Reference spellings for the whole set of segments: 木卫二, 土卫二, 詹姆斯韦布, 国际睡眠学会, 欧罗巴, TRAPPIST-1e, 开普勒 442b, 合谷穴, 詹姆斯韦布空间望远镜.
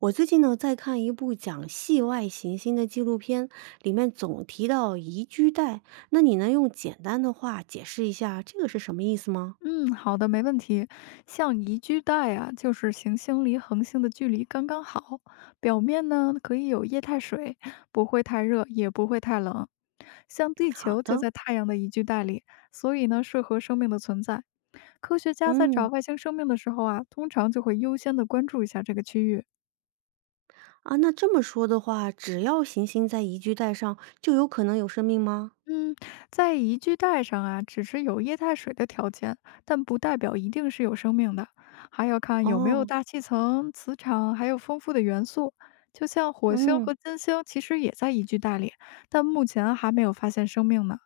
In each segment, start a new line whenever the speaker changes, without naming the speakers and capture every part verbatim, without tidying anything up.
我最近呢在看一部讲系外行星的纪录片，里面总提到宜居带，那你能用简单的话解释一下这个是什么意思吗？
嗯，好的，没问题。像宜居带啊，就是行星离恒星的距离刚刚好，表面呢可以有液态水，不会太热，也不会太冷。像地
好
球就
的。
在太阳的宜居带里，所以呢适合生命的存在。科学家在找
嗯。
外星生命的时候啊，通常就会优先的关注一下这个区域。
啊，那这么说的话，只要行星在宜居带上，就有可能有生命吗？
嗯，在宜居带上啊，只是有液态水的条件，但不代表一定是有生命的，还要看有没有
哦。
大气层、磁场，还有丰富的元素。就像火星
嗯。
和金星，其实也在宜居带里，但目前还没有发现生命呢。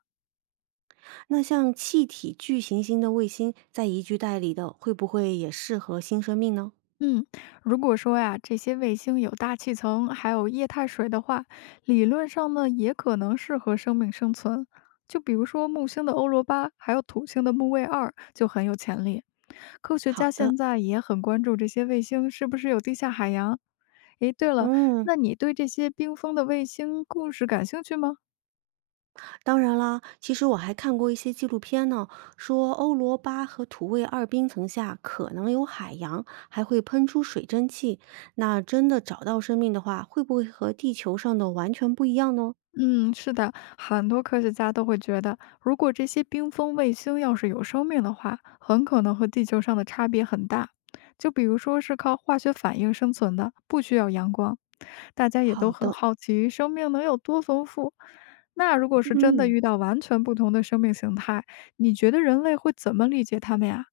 那像气体巨行星的卫星在宜居带里的，会不会也适合新生命呢？
嗯，如果说呀，这些卫星有大气层，还有液态水的话，理论上呢，也可能适合生命生存。就比如说木星的欧罗巴，还有土星的木卫二，就很有潜力。科学
好
家
的。
现在也很关注这些卫星是不是有地下海洋。诶，对了，
嗯。
那你对这些冰封的卫星故事感兴趣吗？
当然啦，其实我还看过一些纪录片呢，说欧罗巴和土卫二冰层下可能有海洋，还会喷出水蒸气。那真的找到生命的话，会不会和地球上的完全不一样呢？
嗯，是的，很多科学家都会觉得，如果这些冰封卫星要是有生命的话，很可能和地球上的差别很大。就比如说是靠化学反应生存的，不需要阳光。大家也都
好
很
的。
好奇，生命能有多丰富？那如果是真的
嗯。
遇到完全不同的生命形态，你觉得人类会怎么理解它们呀？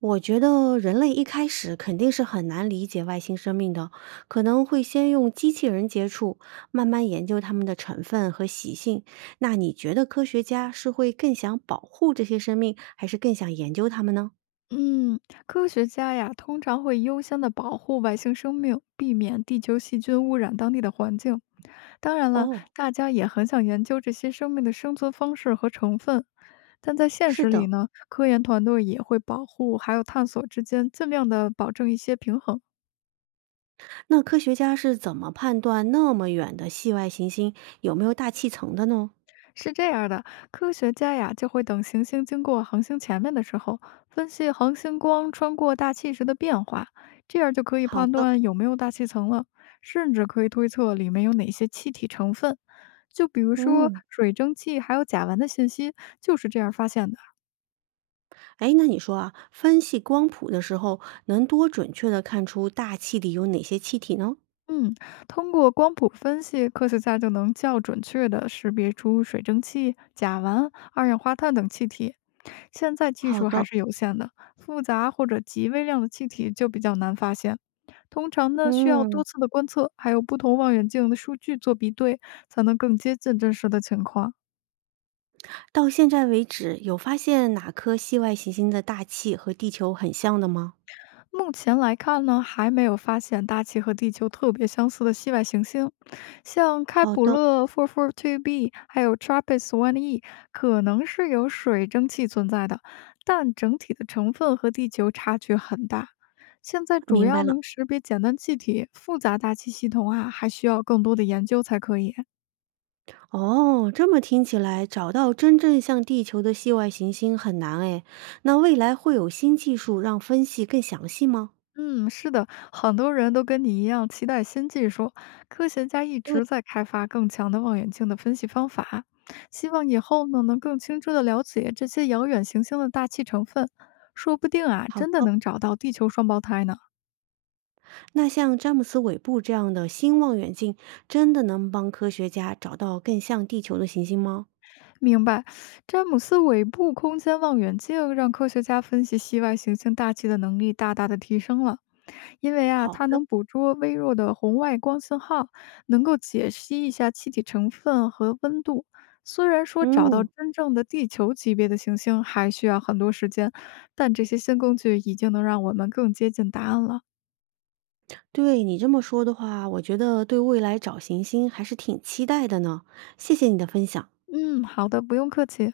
我觉得人类一开始肯定是很难理解外星生命的，可能会先用机器人接触，慢慢研究它们的成分和习性。那你觉得科学家是会更想保护这些生命，还是更想研究它们呢？
嗯，科学家呀，通常会优先的保护外星生命，避免地球细菌污染当地的环境。当然了，
哦。
大家也很想研究这些生命的生存方式和成分，但在现
是
实里
的，
呢，科研团队也会保护还有探索之间，尽量的保证一些平衡。
那科学家是怎么判断那么远的系外行星有没有大气层的呢？
是这样的，科学家呀就会等行星经过恒星前面的时候，分析恒星光穿过大气时的变化，这样就可以
好
判
的。
断有没有大气层了，甚至可以推测里面有哪些气体成分。就比如说
嗯。
水蒸气还有甲烷的信息，就是这样发现的。
哎，那你说啊，分析光谱的时候，能多准确的看出大气里有哪些气体呢？
嗯，通过光谱分析，科学家就能较准确地识别出水蒸气、甲烷、二氧化碳等气体。现在技
好
术还
的。
是有限的，复杂或者极微量的气体就比较难发现。通常呢，需要多
嗯。
次的观测，还有不同望远镜的数据做比对，才能更接近真实的情况。
到现在为止，有发现哪颗系外行星的大气和地球很像的吗？
目前来看呢，还没有发现大气和地球特别相似的系外行星，像开
好
普
的。
勒 四四二 B 还有 TRAPPIST 一 E 可能是有水蒸气存在的，但整体的成分和地球差距很大。现在主
明
要
白了。
能识别简单气体，复杂大气系统啊，还需要更多的研究才可以。
哦，这么听起来，找到真正像地球的系外行星很难诶。那未来会有新技术让分析更详细吗？
嗯，是的，很多人都跟你一样期待新技术，科学家一
对。
直在开发更强的望远镜的分析方法，希望以后呢能更清楚地了解这些遥远行星的大气成分，说不定啊
好
真的
的，
能找到地球双胞胎呢。
那像詹姆斯韦布这样的新望远镜，真的能帮科学家找到更像地球的行星吗？
明白，詹姆斯韦布空间望远镜让科学家分析系外行星大气的能力大大的提升了。因为啊，
好
它
的。
能捕捉微弱的红外光信号，能够解析一下气体成分和温度。虽然说找到
嗯。
真正的地球级别的行星还需要很多时间，但这些新工具已经能让我们更接近答案了。
对你这么说的话，我觉得对未来找行星还是挺期待的呢。谢谢你的分享。
嗯，好的，不用客气。